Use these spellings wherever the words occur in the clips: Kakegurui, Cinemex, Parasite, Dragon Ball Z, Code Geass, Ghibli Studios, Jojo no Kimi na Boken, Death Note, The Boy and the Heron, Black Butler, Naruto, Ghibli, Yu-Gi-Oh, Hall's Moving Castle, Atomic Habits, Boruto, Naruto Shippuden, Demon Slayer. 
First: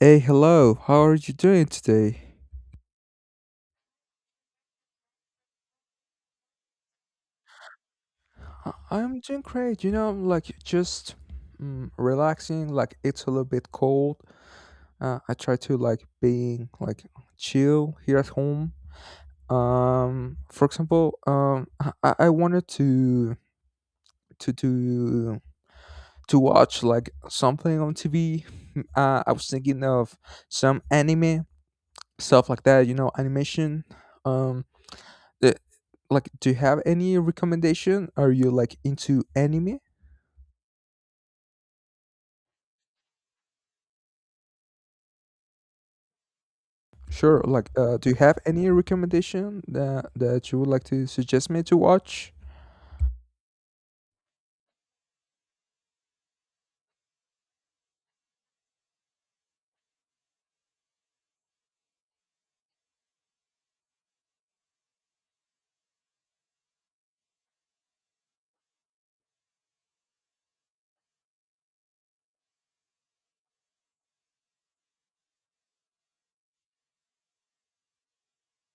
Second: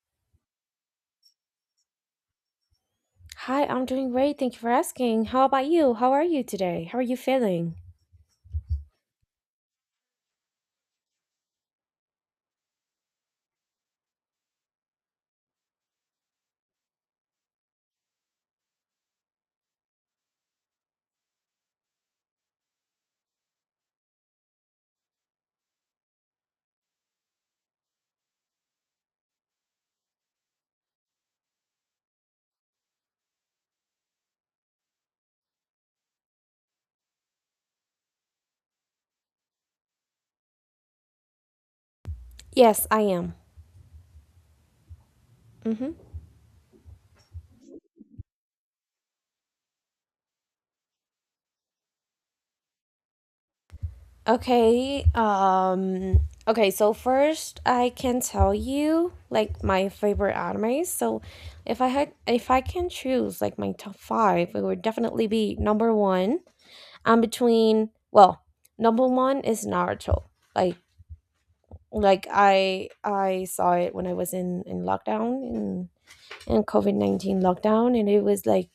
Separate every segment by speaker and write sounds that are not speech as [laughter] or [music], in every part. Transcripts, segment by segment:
Speaker 1: Hey, hello. How are you doing today?
Speaker 2: Hi, I'm doing great. Thank you for asking. How about you? How are you today? How are you feeling?
Speaker 1: I'm doing great. You know, like just relaxing. Like it's a little bit cold. I try to like being like chill here at home. For example, I wanted to to to to watch like something on TV. I was thinking of some anime stuff like that. You know, animation. Um, uh, like do you have any recommendation, are you like into anime?
Speaker 2: Yes, I am. Mm-hmm.
Speaker 1: Sure, like do you have any recommendation that you would like to suggest me to watch?
Speaker 2: Okay. Okay. So first, I can tell you like my favorite animes. So, if I can choose like my top five, it would definitely be number one. I'm between. Well, Number one is Naruto. Like, like I saw it when I was in lockdown in COVID 19 lockdown, and it was like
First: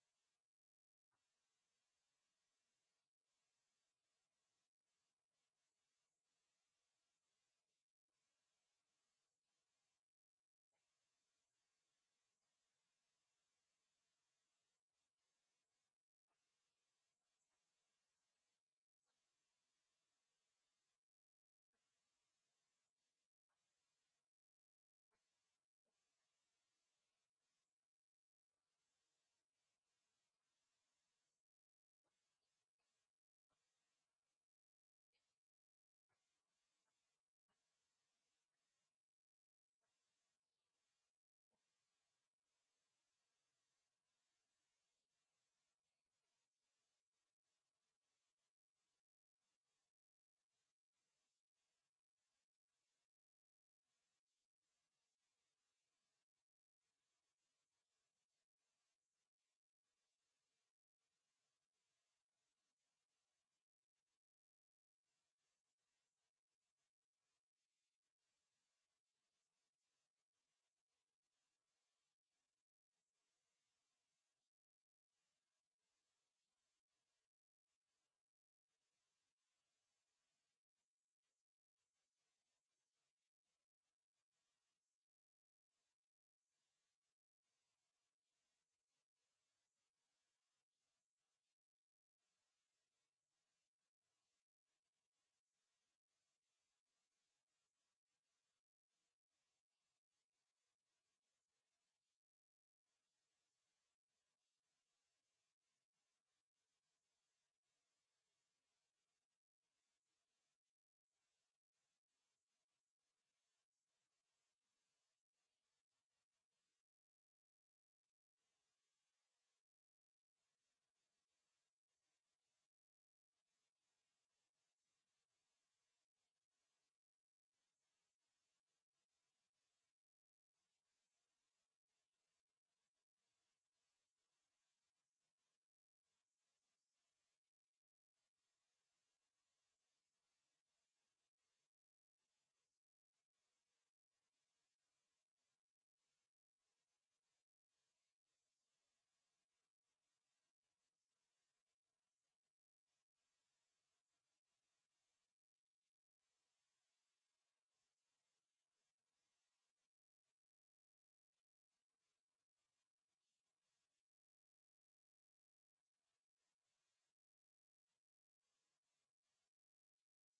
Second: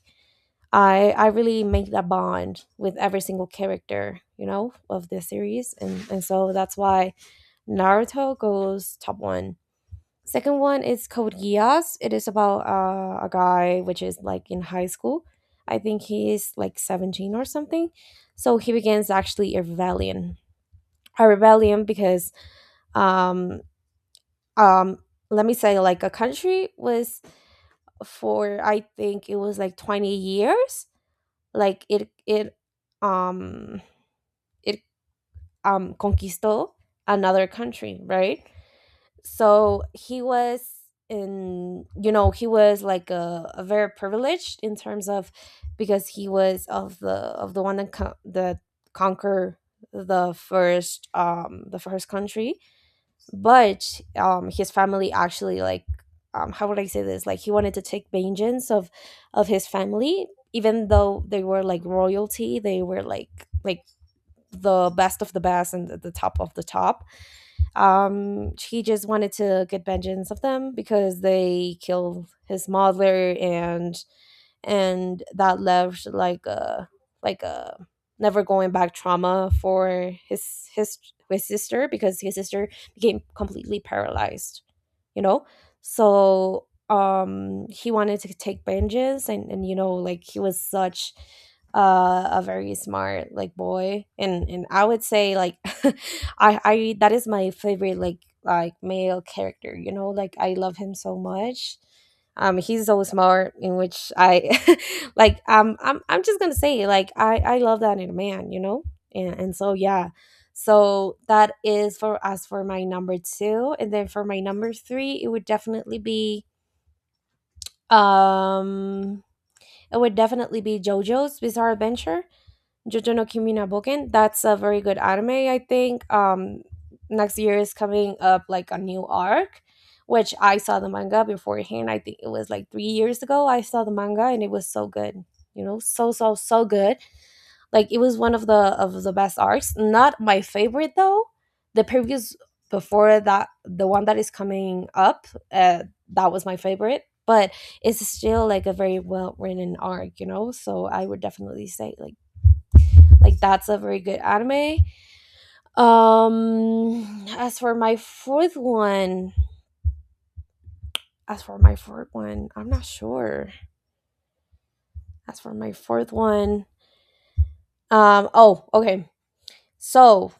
Speaker 2: I really make that bond with every single character, you know, of the series, and so that's why Naruto goes top one. Second one is Code Geass. It is about a guy which is like in high school. I think he is like 17 or something. So he begins actually a rebellion. A rebellion because um um let me say like a country was for I think it was like 20 years. Like it um it Conquistó another country, right? So he was in, you know, he was like a very privileged in terms of, because he was of the one that conquer the first country. But his family actually, like, how would I say this, like he wanted to take vengeance of his family. Even though they were like royalty, they were like, the best of the best and the top of the top. He just wanted to get vengeance of them because they killed his mother, and that left like a never going back trauma for his his sister, because his sister became completely paralyzed, you know. So he wanted to take vengeance, and you know, like he was such a very smart like boy, and I would say like [laughs] I that is my favorite like male character, you know, like I love him so much. Um, he's so smart, in which I [laughs] like, I'm just gonna say like I love that in a man, you know. And so yeah, so that is for us for my number two. And then for my number three, it would definitely be, um it would definitely be Jojo's Bizarre Adventure, Jojo no Kimi na Boken. That's a very good anime, I think. Next year is coming up like a new arc, which I saw the manga beforehand. I think it was like 3 years ago. I saw the manga and it was so good. You know, so so so good. Like it was one of the best arcs. Not my favorite though. The previous, before that, the one that is coming up, that was my favorite. But it's still like a very well written arc, you know. So I would definitely say like that's a very good anime. As for my fourth one, I'm not sure. As for my fourth one, oh, okay. So,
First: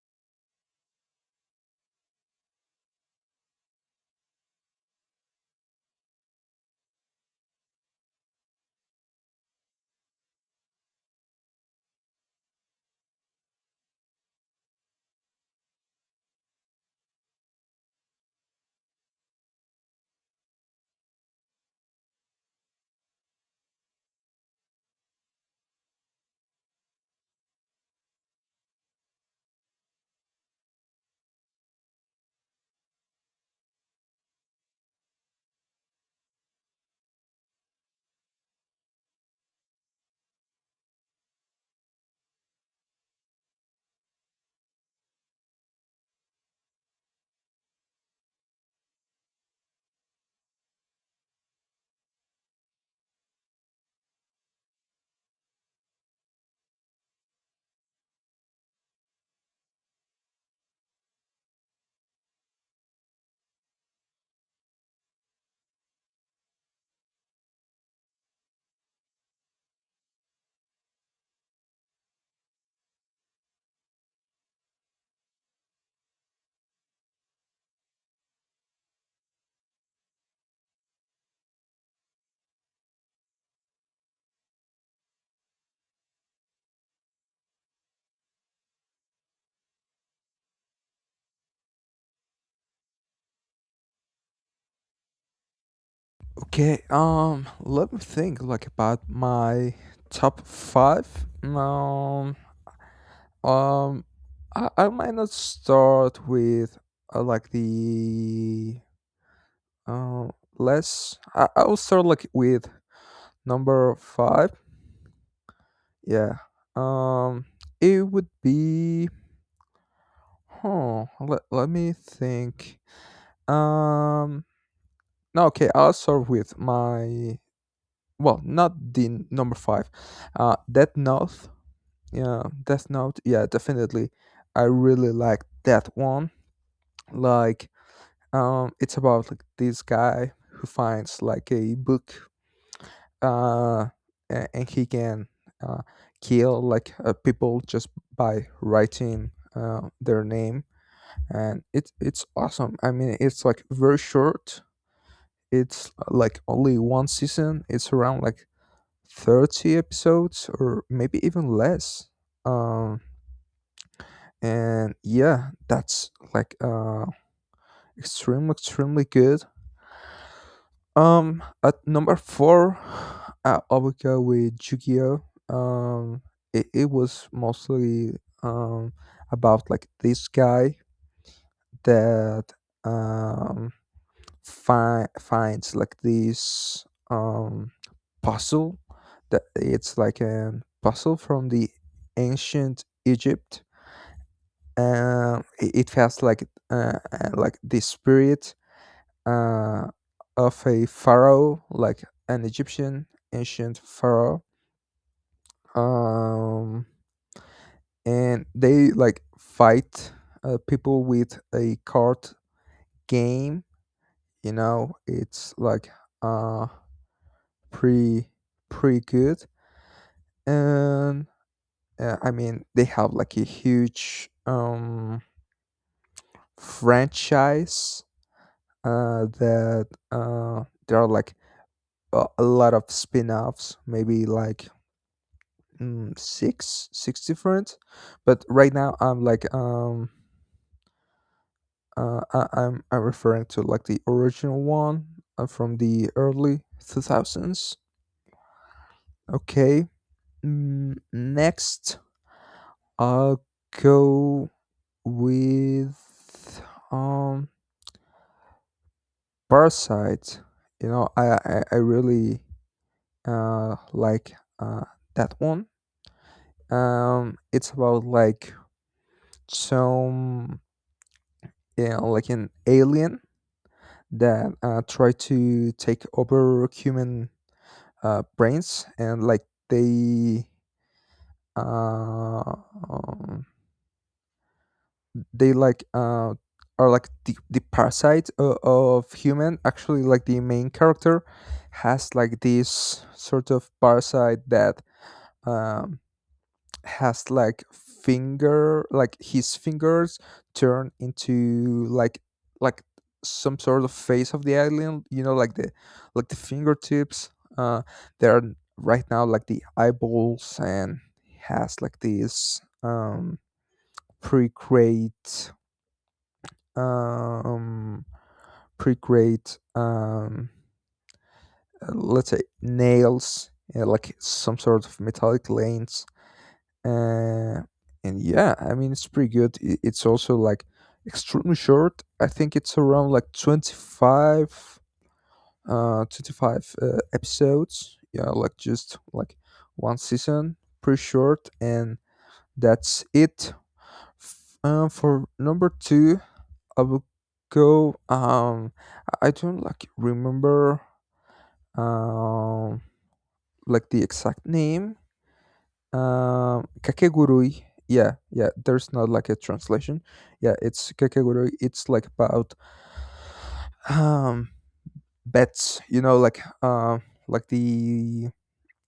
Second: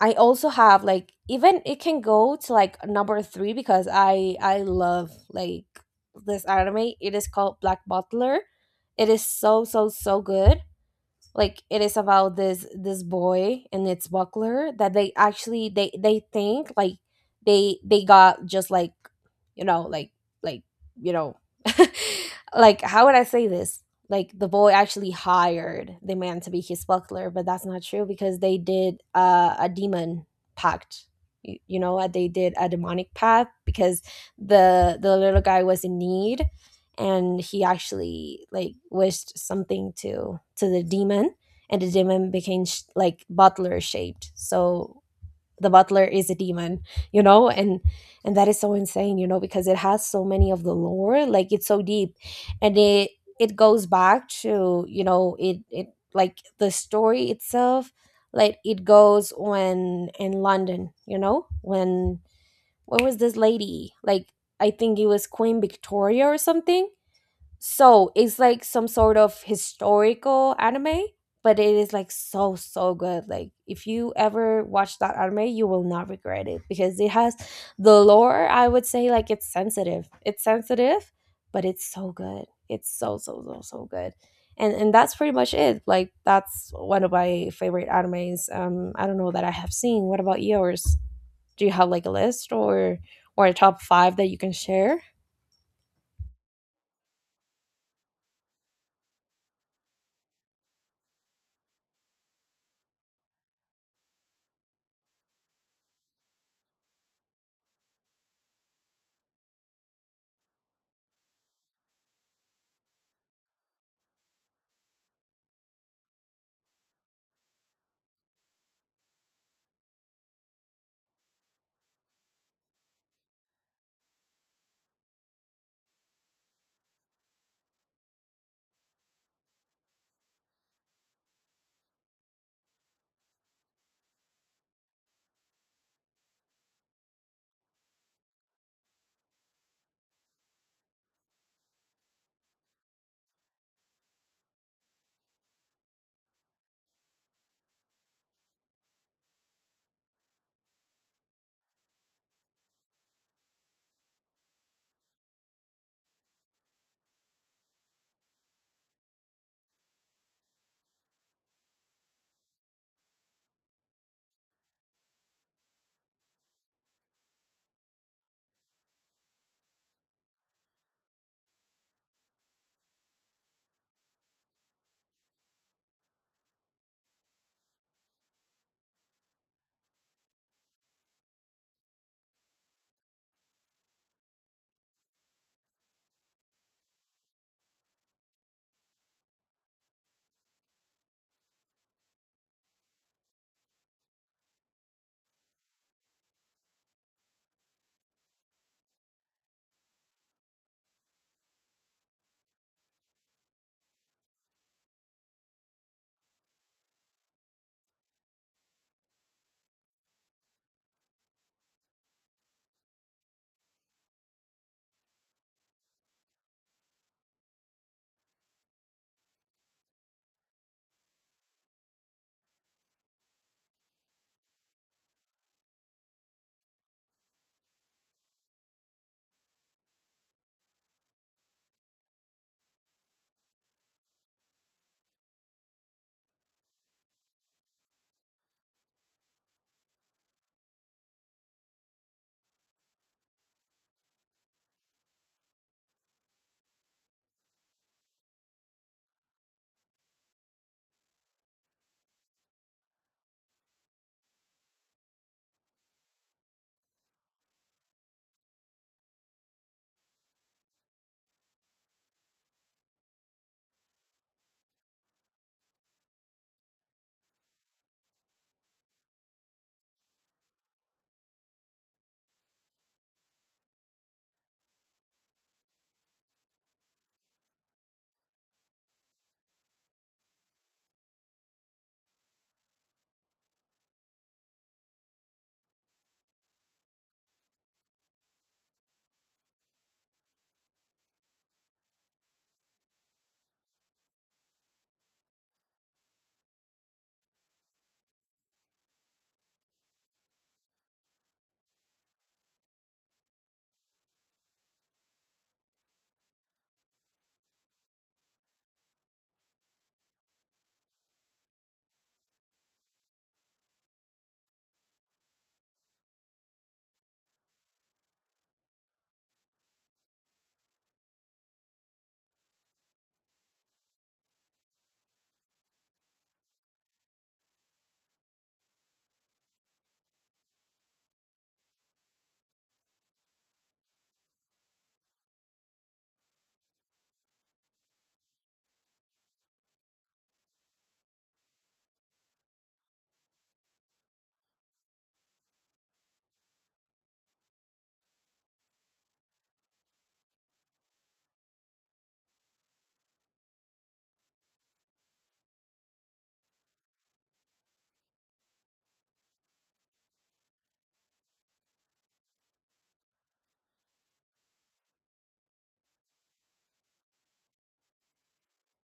Speaker 2: I also have like, even it can go to like number 3, because I love like this anime. It is called Black Butler. It is so so so good. Like it is about this boy and its buckler, that they actually, they think like, they got just like, you know, like you know [laughs] like how would I say this. Like the boy actually hired the man to be his buckler, but that's not true, because they did a demon pact. You know what, they did a demonic pact because the little guy was in need, and he actually like wished something to the demon, and the demon became like butler shaped. So the butler is a demon, you know. And that is so insane, you know, because it has so many of the lore, like it's so deep. And it goes back to, you know, it like the story itself. Like it goes when in London, you know, when what was this lady, like I think it was Queen Victoria or something. So it's like some sort of historical anime, but it is like so so good. Like if you ever watch that anime, you will not regret it, because it has the lore. I would say like it's sensitive. It's sensitive, but it's so good. It's so so so so good. And that's pretty much it. Like that's one of my favorite animes. I don't know that I have seen. What about yours? Do you have like a list or a top 5 that you can share?
Speaker 1: Okay, let me think like about my top five. um um I might not start with like um I'll start like with number five. yeah um it would be huh, let me think. Um, no, okay, I'll start with my, well, not the number five. Death Note. Yeah, Death Note. Yeah, definitely. I really like that one. Like, it's about like this guy who finds like a book. Uh, and he can uh kill like people just by writing their name, and it's awesome. I mean, it's like very short. It's like only one season. It's around like 30 episodes or maybe even less. Um, and yeah, that's like extremely extremely good. At number four, I would go with Yu-Gi-Oh. Um, it was mostly um about like this guy that um finds like this um puzzle that it's like a puzzle from the ancient Egypt. It has like the spirit uh, of a pharaoh, like an Egyptian ancient pharaoh. Um, and they like fight people with a card game. You know, it's like uh pretty pretty good. And I mean they have like a huge franchise that there are like a lot of spin-offs, maybe like six different. But right now I'm referring to like the original one, from the early 2000s. Okay. Next I'll go with um Parasite. You know, I really like uh that one. It's about like some, you know, like an alien that try to take over human brains. And like they uh um, they like are like the parasite of human. Actually like the main character has like this sort of parasite that um has like finger like his fingers turn into like some sort of face of the alien, you know, like the fingertips uh they are right now like the eyeballs. And has like this pre um pretty great, let's say, nails, like some sort of metallic lanes. uh, and yeah, I mean, it's pretty good. It's also like extremely short. I think it's around like 25 episodes. Yeah, like just like one season, pretty short. And that's it. For number two, I will go. I don't like remember um like the exact name. Kakegurui. Yeah, yeah. There's not like a translation. Yeah, it's kakegurui. It's like about um bats. You know, like like the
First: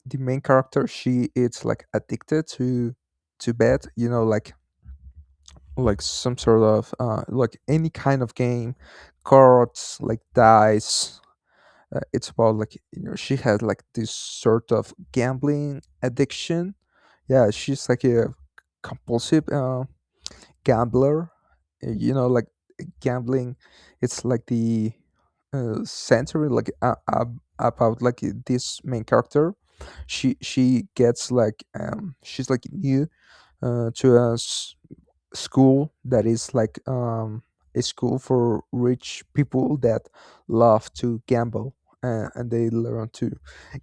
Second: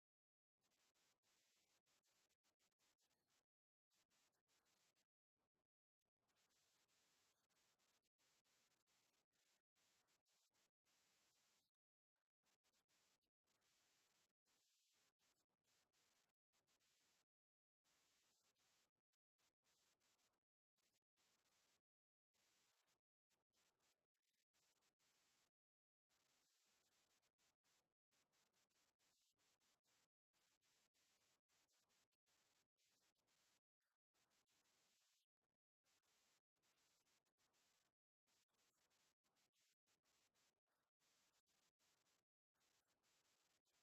Speaker 1: the main character. She is like addicted to bet. You know, like some sort of like any kind of game, cards, like dice. It's about, like, you know, she has like this sort of gambling addiction. Yeah, she's like a compulsive gambler. You know, like gambling, it's like the century, like, about like this main character. She gets like she's like new to us, school that is like a school for rich people that love to gamble, and they learn to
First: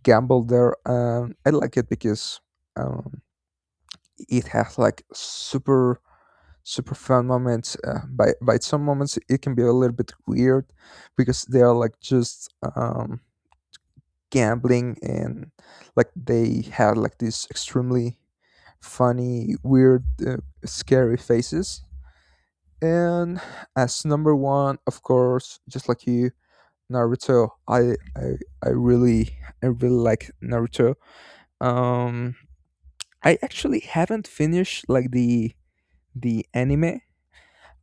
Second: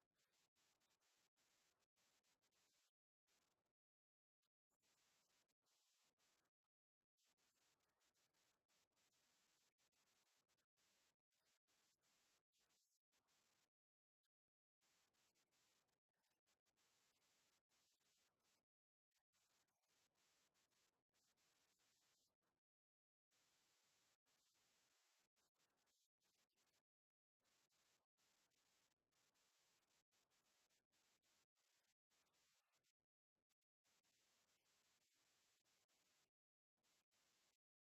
Speaker 1: gamble there. I like it because um, it has like super super fun moments. By some moments it can be a little bit weird because they are like just gambling and like they have like these extremely funny, weird, scary faces. And as number one, of course, just like you, Naruto. I really, I really like Naruto. Um, I actually haven't finished like the anime.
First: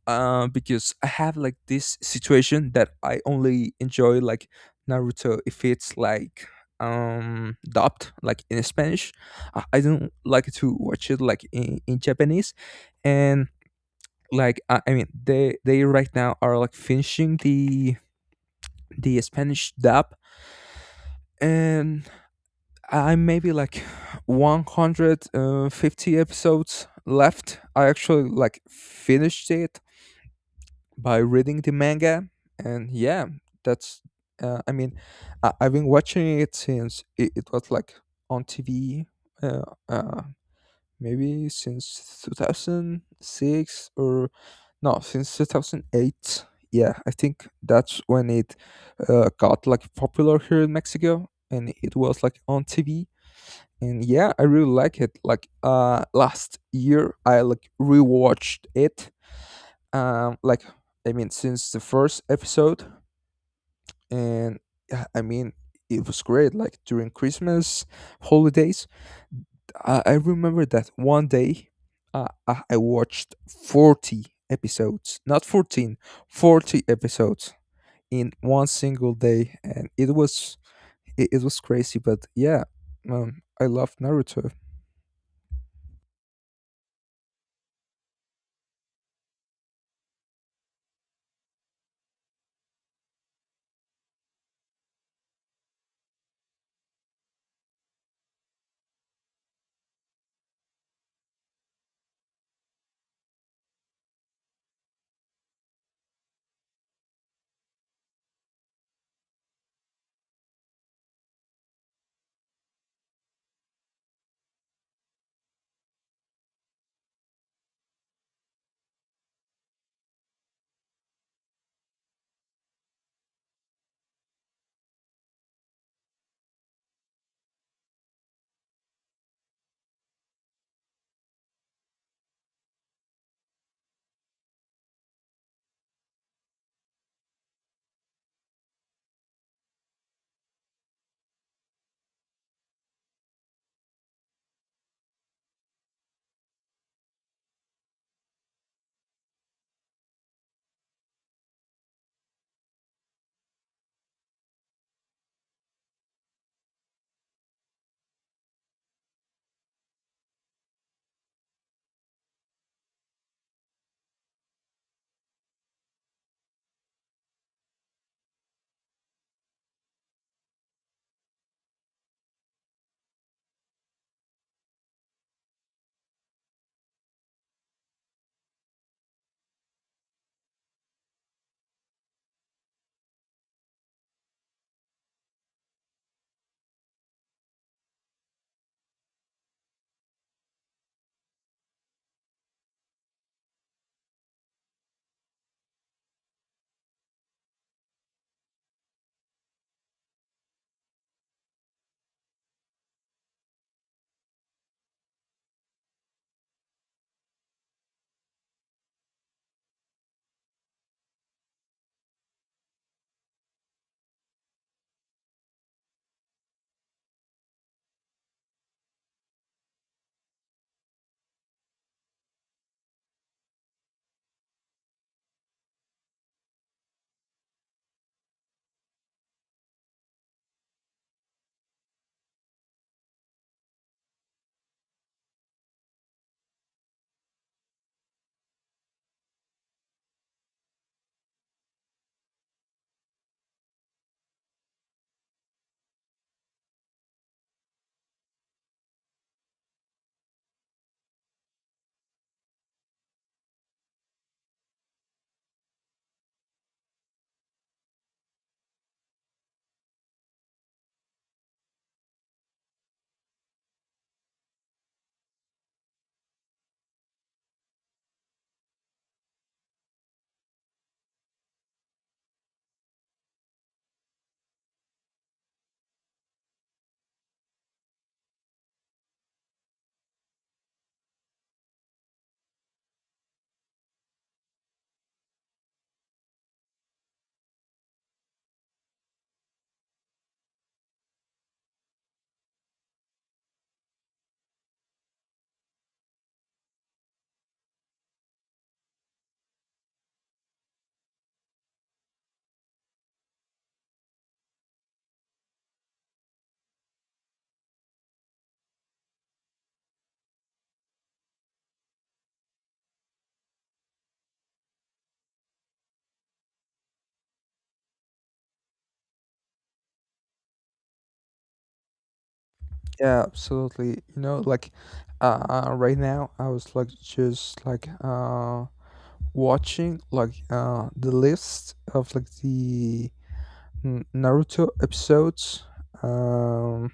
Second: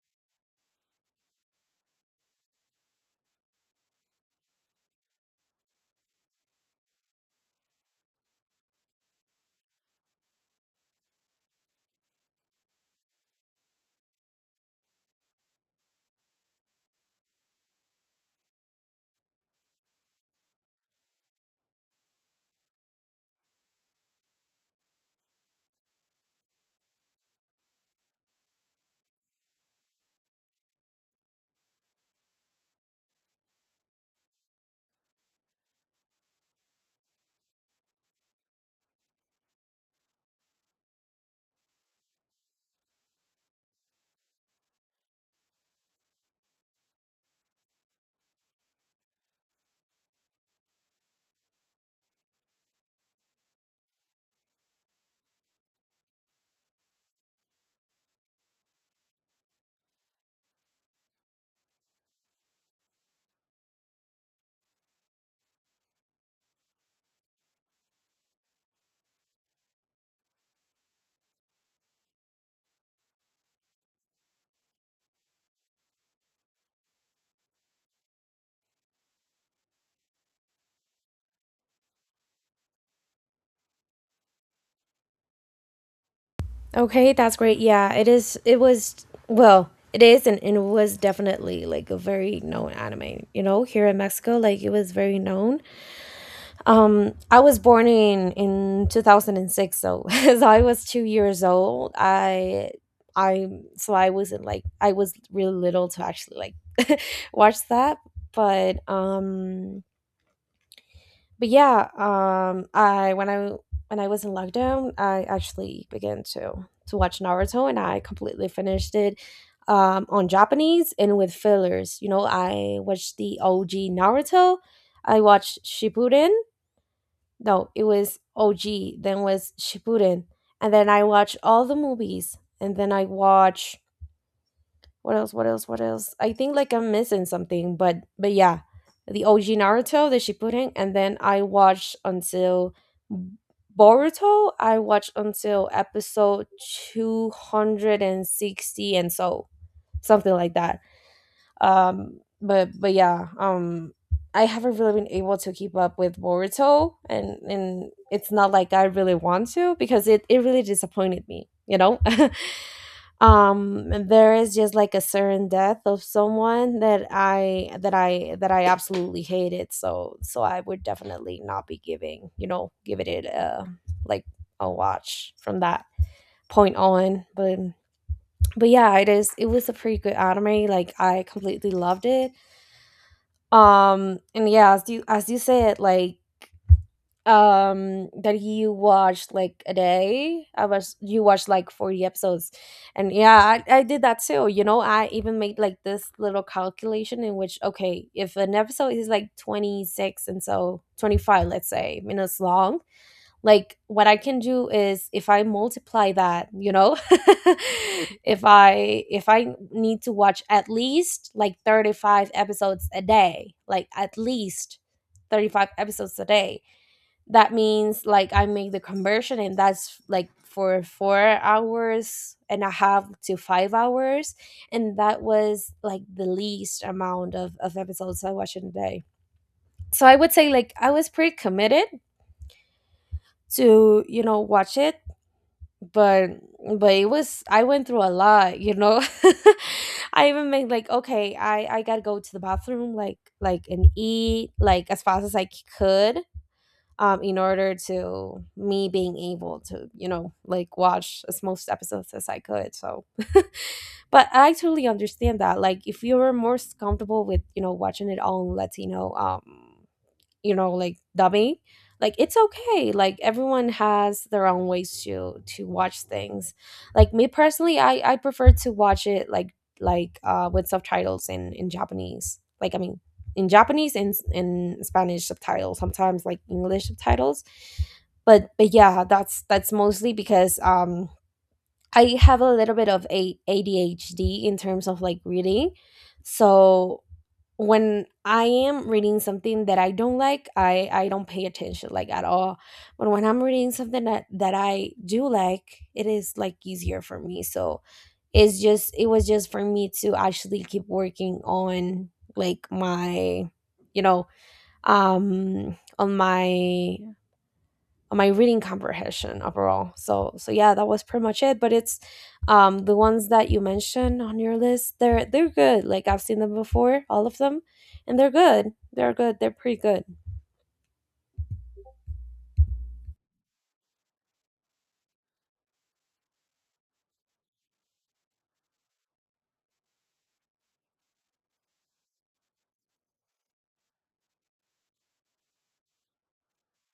Speaker 1: Because I have like this situation that I only enjoy like Naruto if it's like dubbed like in Spanish. I don't like to watch it like in Japanese. And like, I mean they right now are like finishing the Spanish dub. And I maybe like 150 episodes left. I actually like finished it by reading the manga. And yeah, that's I mean, I've been watching it since it was like on TV, uh, uh maybe since 2006, or no, since 2008. Yeah, I think that's when it got like popular here in Mexico and it was like on TV. And yeah, I really like it. Like last year I like rewatched it, um like since the first episode. And yeah, I mean, it was great like during Christmas holidays. I remember that one day, I watched 40 episodes, not 14, 40 episodes in one single day. And it was, It was crazy, but yeah, I love Naruto.
Speaker 2: Okay, that's great. Yeah, it is. It was, well, it is, and it was definitely like a very known anime. You know, here in Mexico, like it was very known. I was born in 2006, so [laughs] so I was 2 years old. I so I wasn't like, I was really little to actually like [laughs] watch that, but um but yeah. Um, I when I when I was in lockdown, I actually began to watch Naruto, and I completely finished it, on Japanese and with fillers. You know, I watched the OG Naruto, I watched Shippuden. No, it was OG, then was Shippuden, and then I watched all the movies, and then I watch. What else? What else? What else? I think like I'm missing something, but yeah, the OG Naruto that she put in, and then I watched until Boruto. I watched until episode 260, and so something like that. But yeah, I haven't really been able to keep up with Boruto, and it's not like I really want to, because it really disappointed me, you know. [laughs] Um, there is just like a certain death of someone that I absolutely hated. So so I would definitely not be giving, you know, giving it like a watch from that point on. But yeah, it is, it was a pretty good anime, like I completely loved it. And yeah, as you said, like that you watched like a day, I was, you watched like 40 episodes. And yeah, I did that too, you know. I even made like this little calculation, in which okay, if an episode is like 26 and so 25 let's say minutes long, like what I can do is, if I multiply that, you know [laughs] if I need to watch at least like 35 episodes a day, like at least 35 episodes a day, that means like I make the conversion, and that's like for 4 hours and a half to 5 hours. And that was like the least amount of episodes I watch in a day. So I would say like I was pretty committed to, you know, watch it. but but it was, I went through a lot, you know. [laughs] I even made like, okay, I gotta go to the bathroom like, and eat like as fast as I could. Um, in order to me being able to, you know, like watch as most episodes as I could. So, but I totally understand that. Like, if you were more comfortable with, you know, watching it all in Latino, you know, like dubbing, like it's okay, like everyone has their own ways to watch things. Like me personally, I prefer to watch it like with subtitles in Japanese, like I mean in Japanese and in Spanish subtitles, sometimes like English subtitles. But yeah, that's mostly because I have a little bit of a ADHD in terms of like reading. So when I am reading something that I don't like, I don't pay attention like at all. But when I'm reading something that that I do like, it is like easier for me. So it's just, it was just for me to actually keep working on, like my, you know, on my my reading comprehension overall. So so yeah, that was pretty much it. But it's, the ones that you mentioned on your list, they're good. Like I've seen them before, all of them, and they're good. They're good. They're pretty good.
Speaker 1: Yeah, absolutely. You know, like right now I was like just watching like the list of like the Naruto episodes. Um,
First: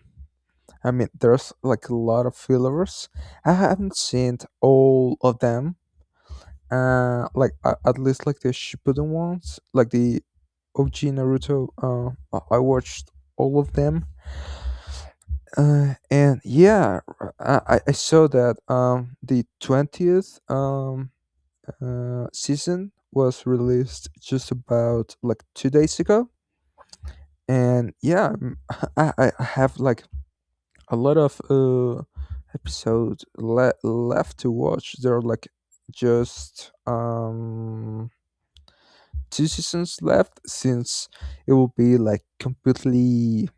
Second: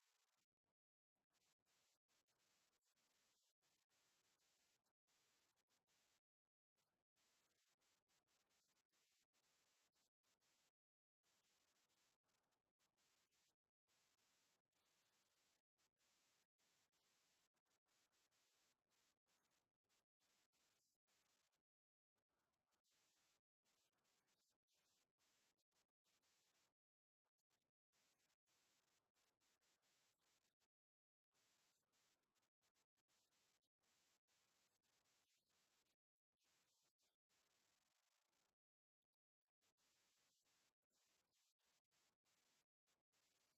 Speaker 1: I mean, there's like a lot of fillers. I haven't seen all of them. At least like the Shippuden ones, like the OG Naruto. I watched all of them. And yeah, I saw that the 20th season was released just about like 2 days ago. And yeah, [laughs] I have like a lot of episodes left to watch. There are like just two seasons left since it will be like completely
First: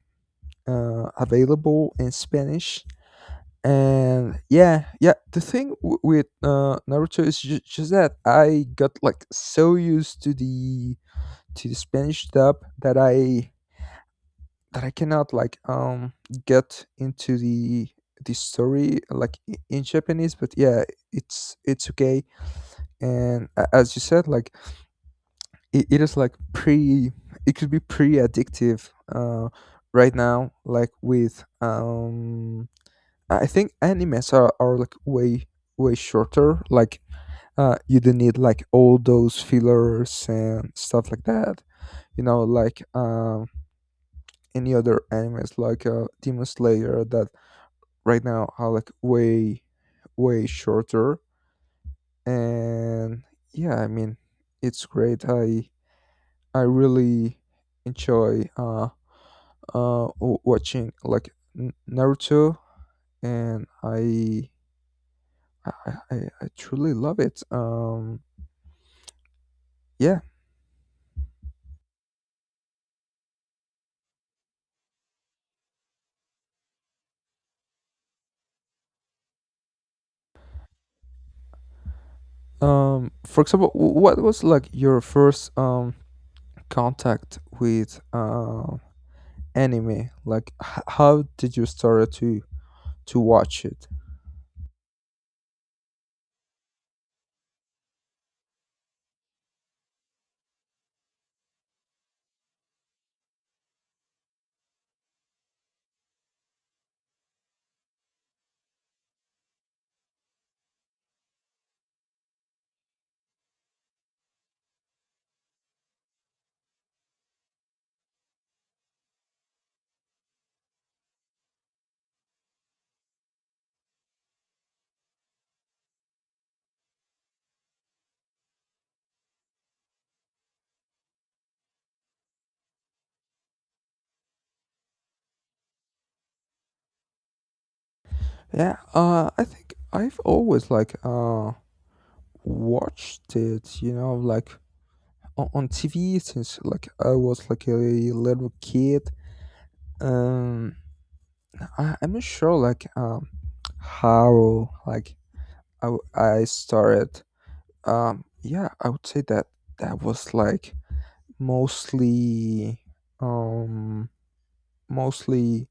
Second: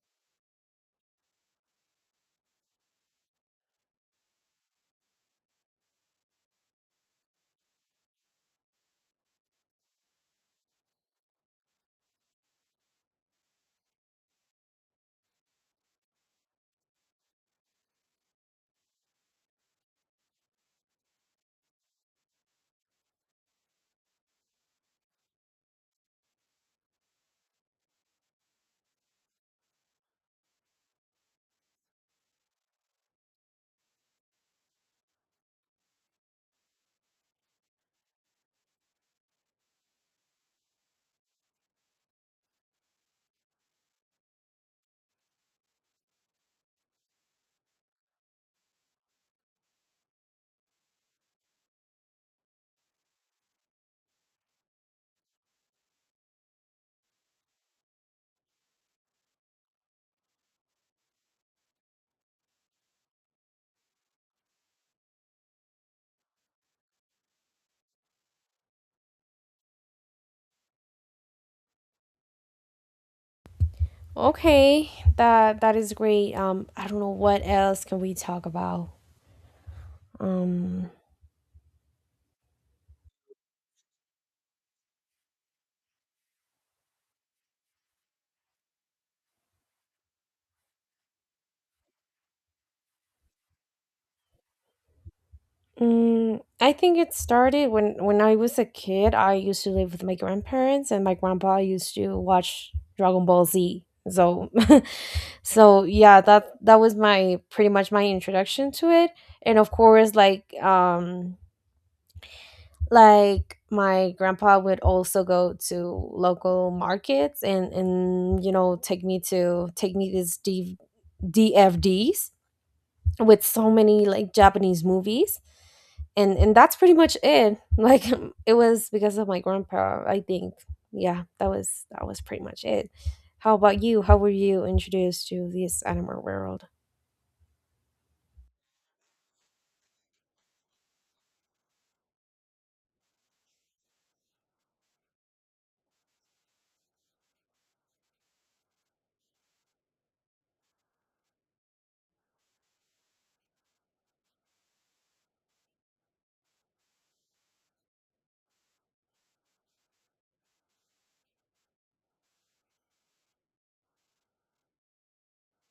Speaker 1: available in Spanish. And yeah, yeah. The thing with Naruto is just that I got like so used to the Spanish dub, that I, that I cannot like get into the story like in Japanese. But yeah, it's okay. And as you said, like it is like pretty. It could be pretty addictive. Right now, like with I think animes are like way way shorter. Like you don't need like all those fillers and stuff like that. You know, like any other animes like Demon Slayer that right now are like way way shorter. And yeah, I mean, it's great. I really enjoy watching like Naruto, and i i, I truly love it. Yeah.
Speaker 2: Okay, that that is great. I don't know what else can we talk about. Um,
Speaker 1: For example, what was like your first contact with anime? Like how did you start to watch it?
Speaker 2: mm, I think it started when I was a kid. I used to live with my grandparents, and my grandpa used to watch Dragon Ball Z. So [laughs] so yeah, that that was my pretty much my introduction to it. And of course like, like my grandpa would also go to local markets and, you know, take me these DFDs with so many like Japanese movies. And that's pretty much it. [laughs] Like it was because of my grandpa I think. Yeah, that was pretty much it. How about you? How were you introduced to this animal world?
Speaker 1: Yeah, I think I've always like watched it, you know, like on TV since like I was like a little kid. Um, I'm not sure like how like I started. Yeah, I would say that that was like mostly, um mostly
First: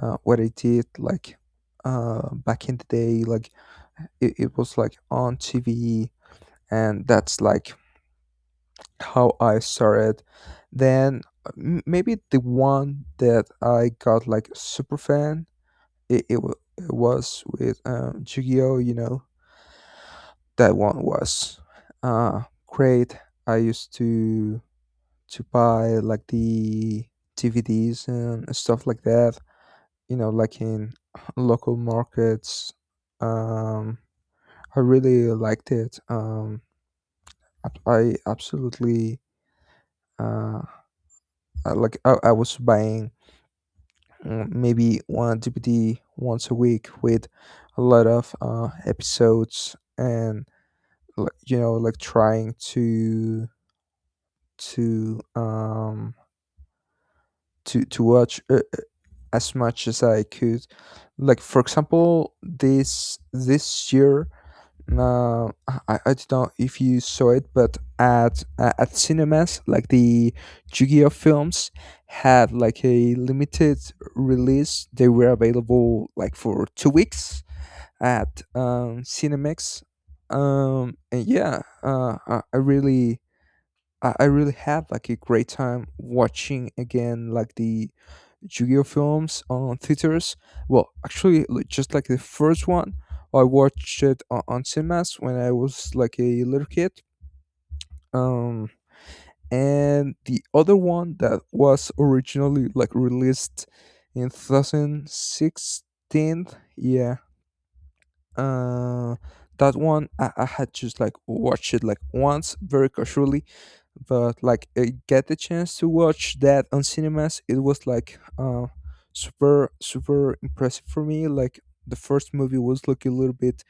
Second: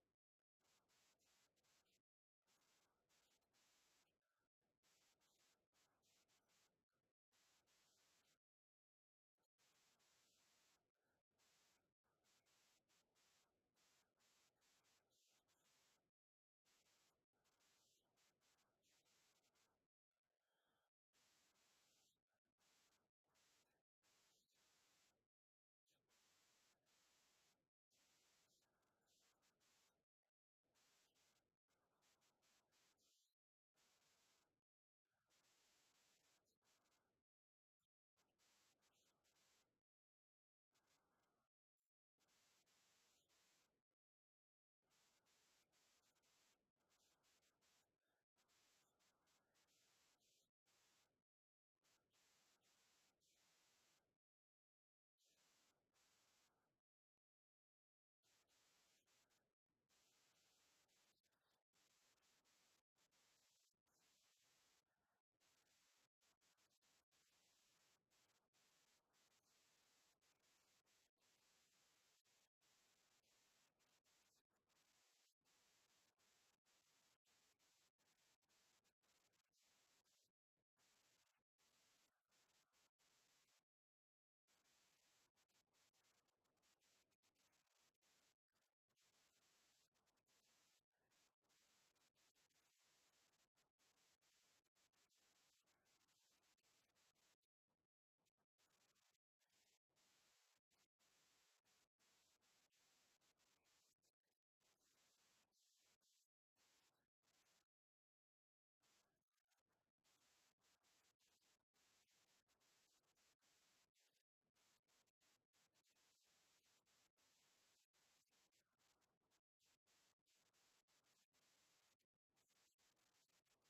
Speaker 1: what I did like back in the day. Like it was like on TV, and that's like how I saw it. Then maybe the one that I got like super fan, it was with Yu-Gi-Oh. You know, that one was great. I used to buy like the DVDs and stuff like that. You know, like in [clears throat] local markets. Um, I really liked it. I absolutely. Uh, like, I was buying, maybe one DVD once a week with a lot of episodes, and like, you know, like trying to to um to watch as much as I could. Like for example, this year, uh, I don't know if you saw it, but at cinemas, like the Yu-Gi-Oh films had like a limited release. They were available like for 2 weeks at Cinemex. And yeah, I really, I really had like a great time watching again like the Yu-Gi-Oh films on theaters. Well, actually, just like the first one, I watched it on cinemas when I was like a little kid. Um, and the other one that was originally like released in 2016, yeah, uh, that one I had just like watched it like once very casually, but like I get the chance to watch that on cinemas. It was like super super impressive for me. Like the first movie was like a little bit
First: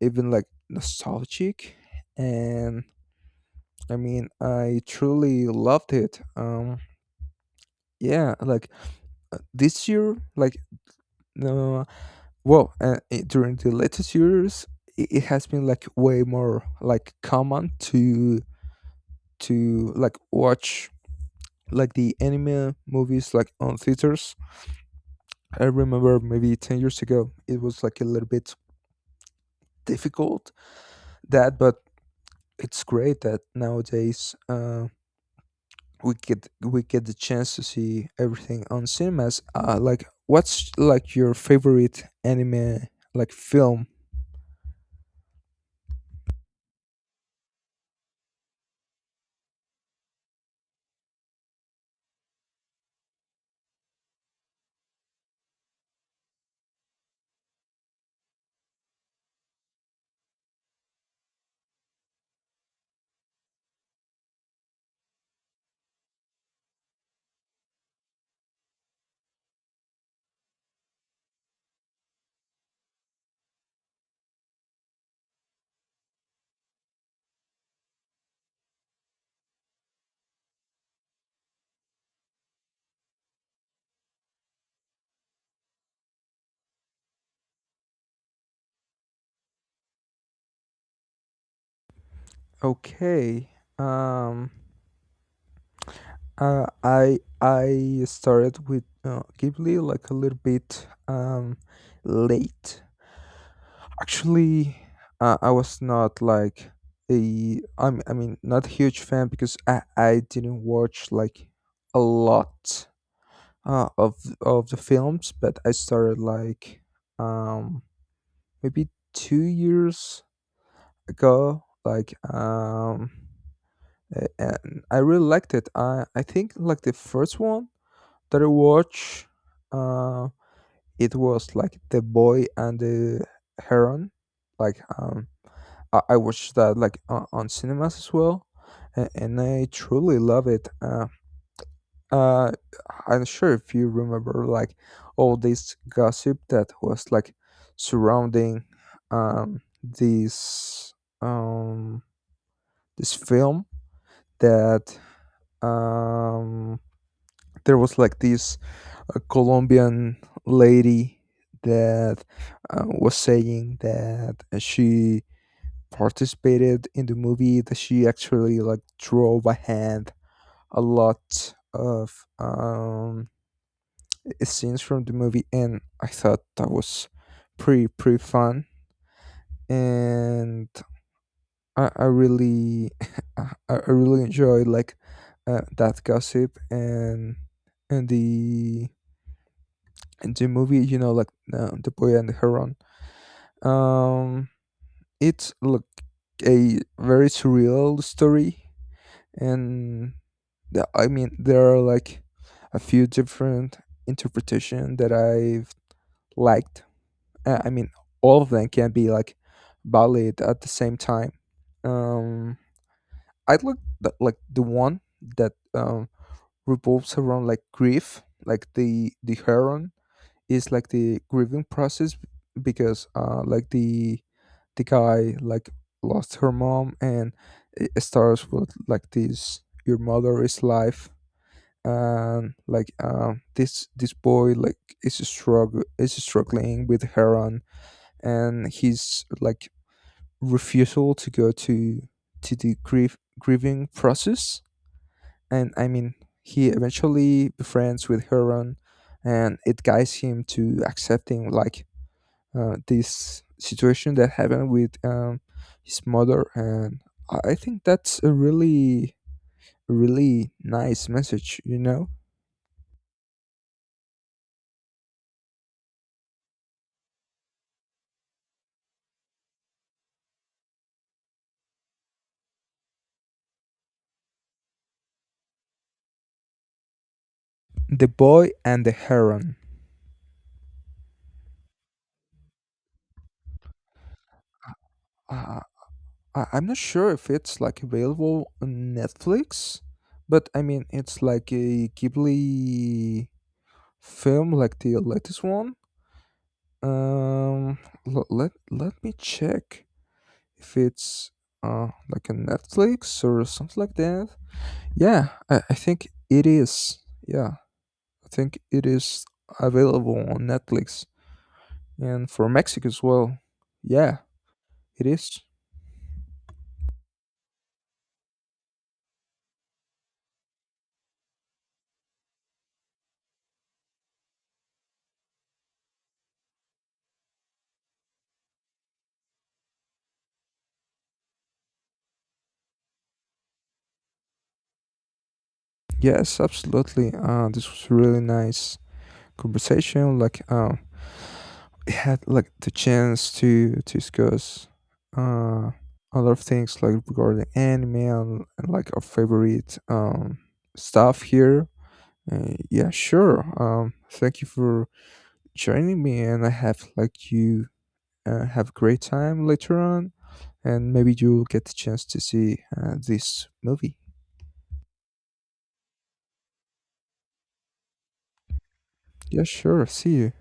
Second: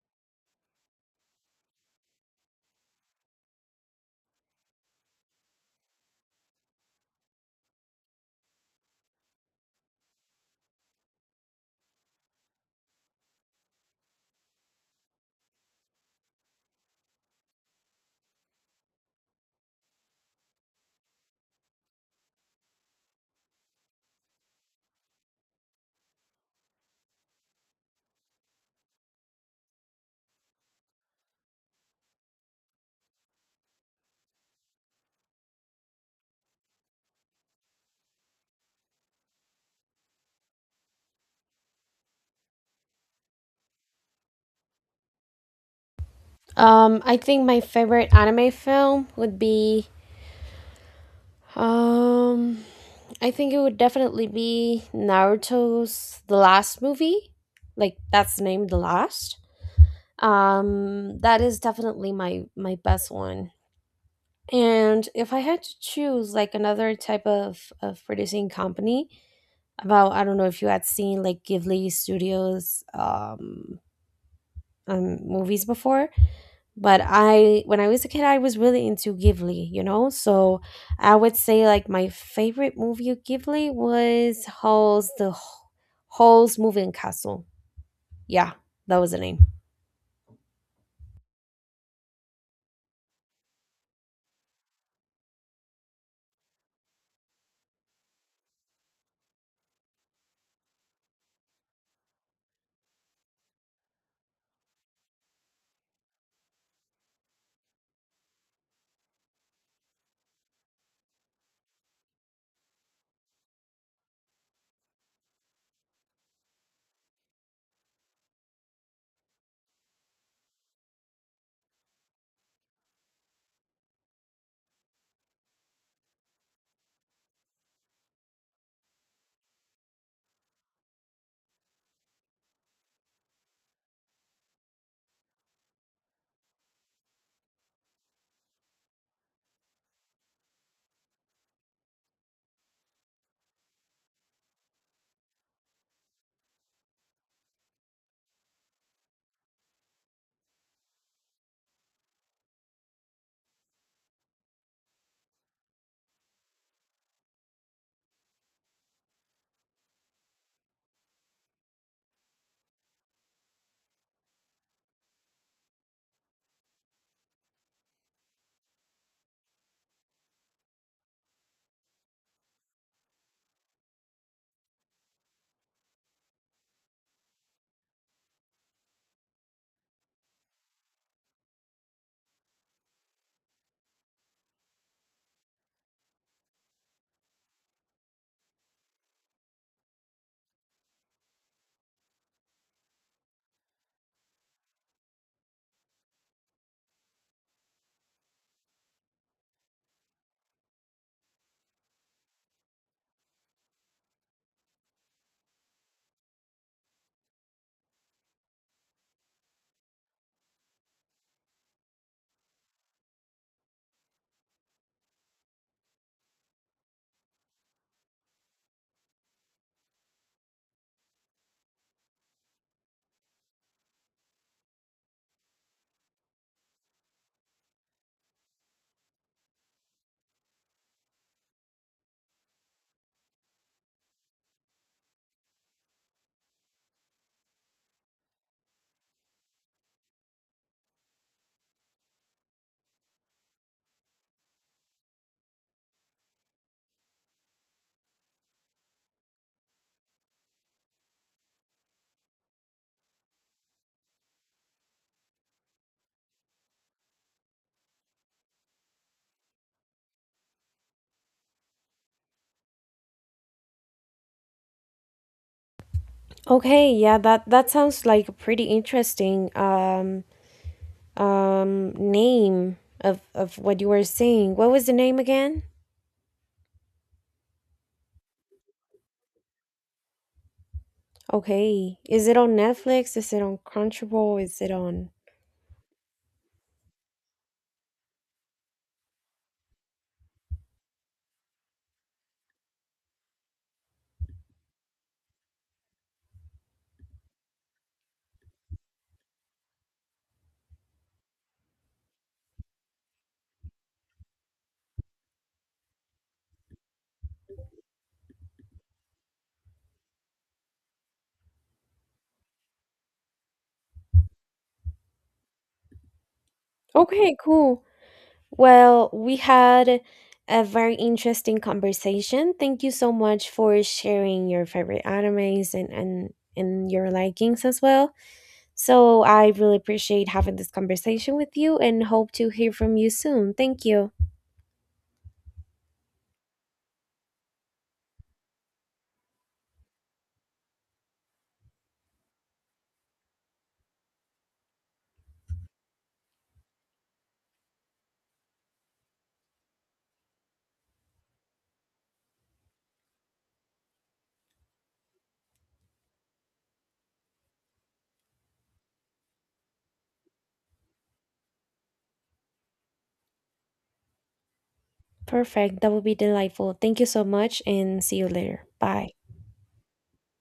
Speaker 1: even like nostalgic, and I mean, I truly loved it. Yeah, like this year like. No. Well, during the latest years, it has been like way more like common to like watch like the anime movies like on theaters. I remember maybe 10 years ago, it was like a little bit difficult that, but it's great that nowadays we get the chance to see everything on cinemas. Like, what's like your favorite anime like film?
Speaker 2: I think my favorite anime film would be, um I think it would definitely be Naruto's The Last Movie. Like that's the name, The Last. Um, that is definitely my my best one. And if I had to choose like another type of producing company, about, I don't know if you had seen like Ghibli Studios movies before. But I, when I was a kid, I was really into Ghibli, you know. So I would say like my favorite movie of Ghibli was Hall's, Hall's Moving Castle. Yeah, that was the name.
Speaker 1: Okay. Um I started with Ghibli like a little bit late. Actually, I was not like a I'm I mean not a huge fan because I didn't watch like a lot uh, of of the films, but I started like um, maybe 2 years ago. Like and I really liked it. I think like the first one that I watched, uh, it was like The Boy and the Heron. Like I watched that like on cinemas as well, and I truly love it. Uh, I'm sure if you remember like all this gossip that was like surrounding this um this film that um there was like this a Colombian lady that was saying that she participated in the movie, that she actually like drove a hand a lot of scenes from the movie. And I thought that was pretty fun. And I really [laughs] I really enjoyed like that gossip and and the and the movie, you know, like The Boy and the Heron. Um, it's look a very surreal story, and I mean there are like a few different interpretation that I've liked. I mean, all of them can be like valid at the same time. Um, I like like the one that revolves around like grief, like the heron is like the grieving process. Because like the guy like lost her mom, and it starts with like this, your mother is life. And like this boy like is struggling with heron and his like refusal to go to the grief grieving process. And I mean he eventually befriends with heron, and it guides him to accepting like this situation that happened with his mother. And I think that's a really really nice message, you know.
Speaker 2: Okay, yeah, that that sounds like a pretty interesting name. Of what you were saying, what was the name again?
Speaker 1: The Boy and the Heron.
Speaker 2: Okay, is it on Netflix, is it on Crunchyroll, is it on?
Speaker 1: uh, I'm not sure if it's like available on Netflix, but I mean it's like a Ghibli film, like the latest one. um l- let Let me check if it's like a Netflix or something like that. Yeah, I think it is. Yeah, I think it is available on Netflix and for Mexico as well. Yeah, it is.
Speaker 2: Okay, cool. Well, we had a very interesting conversation. Thank you so much for sharing your favorite animes, and your likings as well. So I really appreciate having this conversation with you, and hope to hear from you soon. Thank you.
Speaker 1: Yes, absolutely. This was a really nice conversation. Like, it had like the chance to discuss uh a lot of things like regarding anime and like our favorite stuff here. Yeah, sure. Thank you for joining me, and I have like you have a great time later on, and maybe you'll get the chance to see this movie.
Speaker 2: Perfect. That would be delightful. Thank you so much and see you later. Bye.
Speaker 1: Yeah, sure. See you.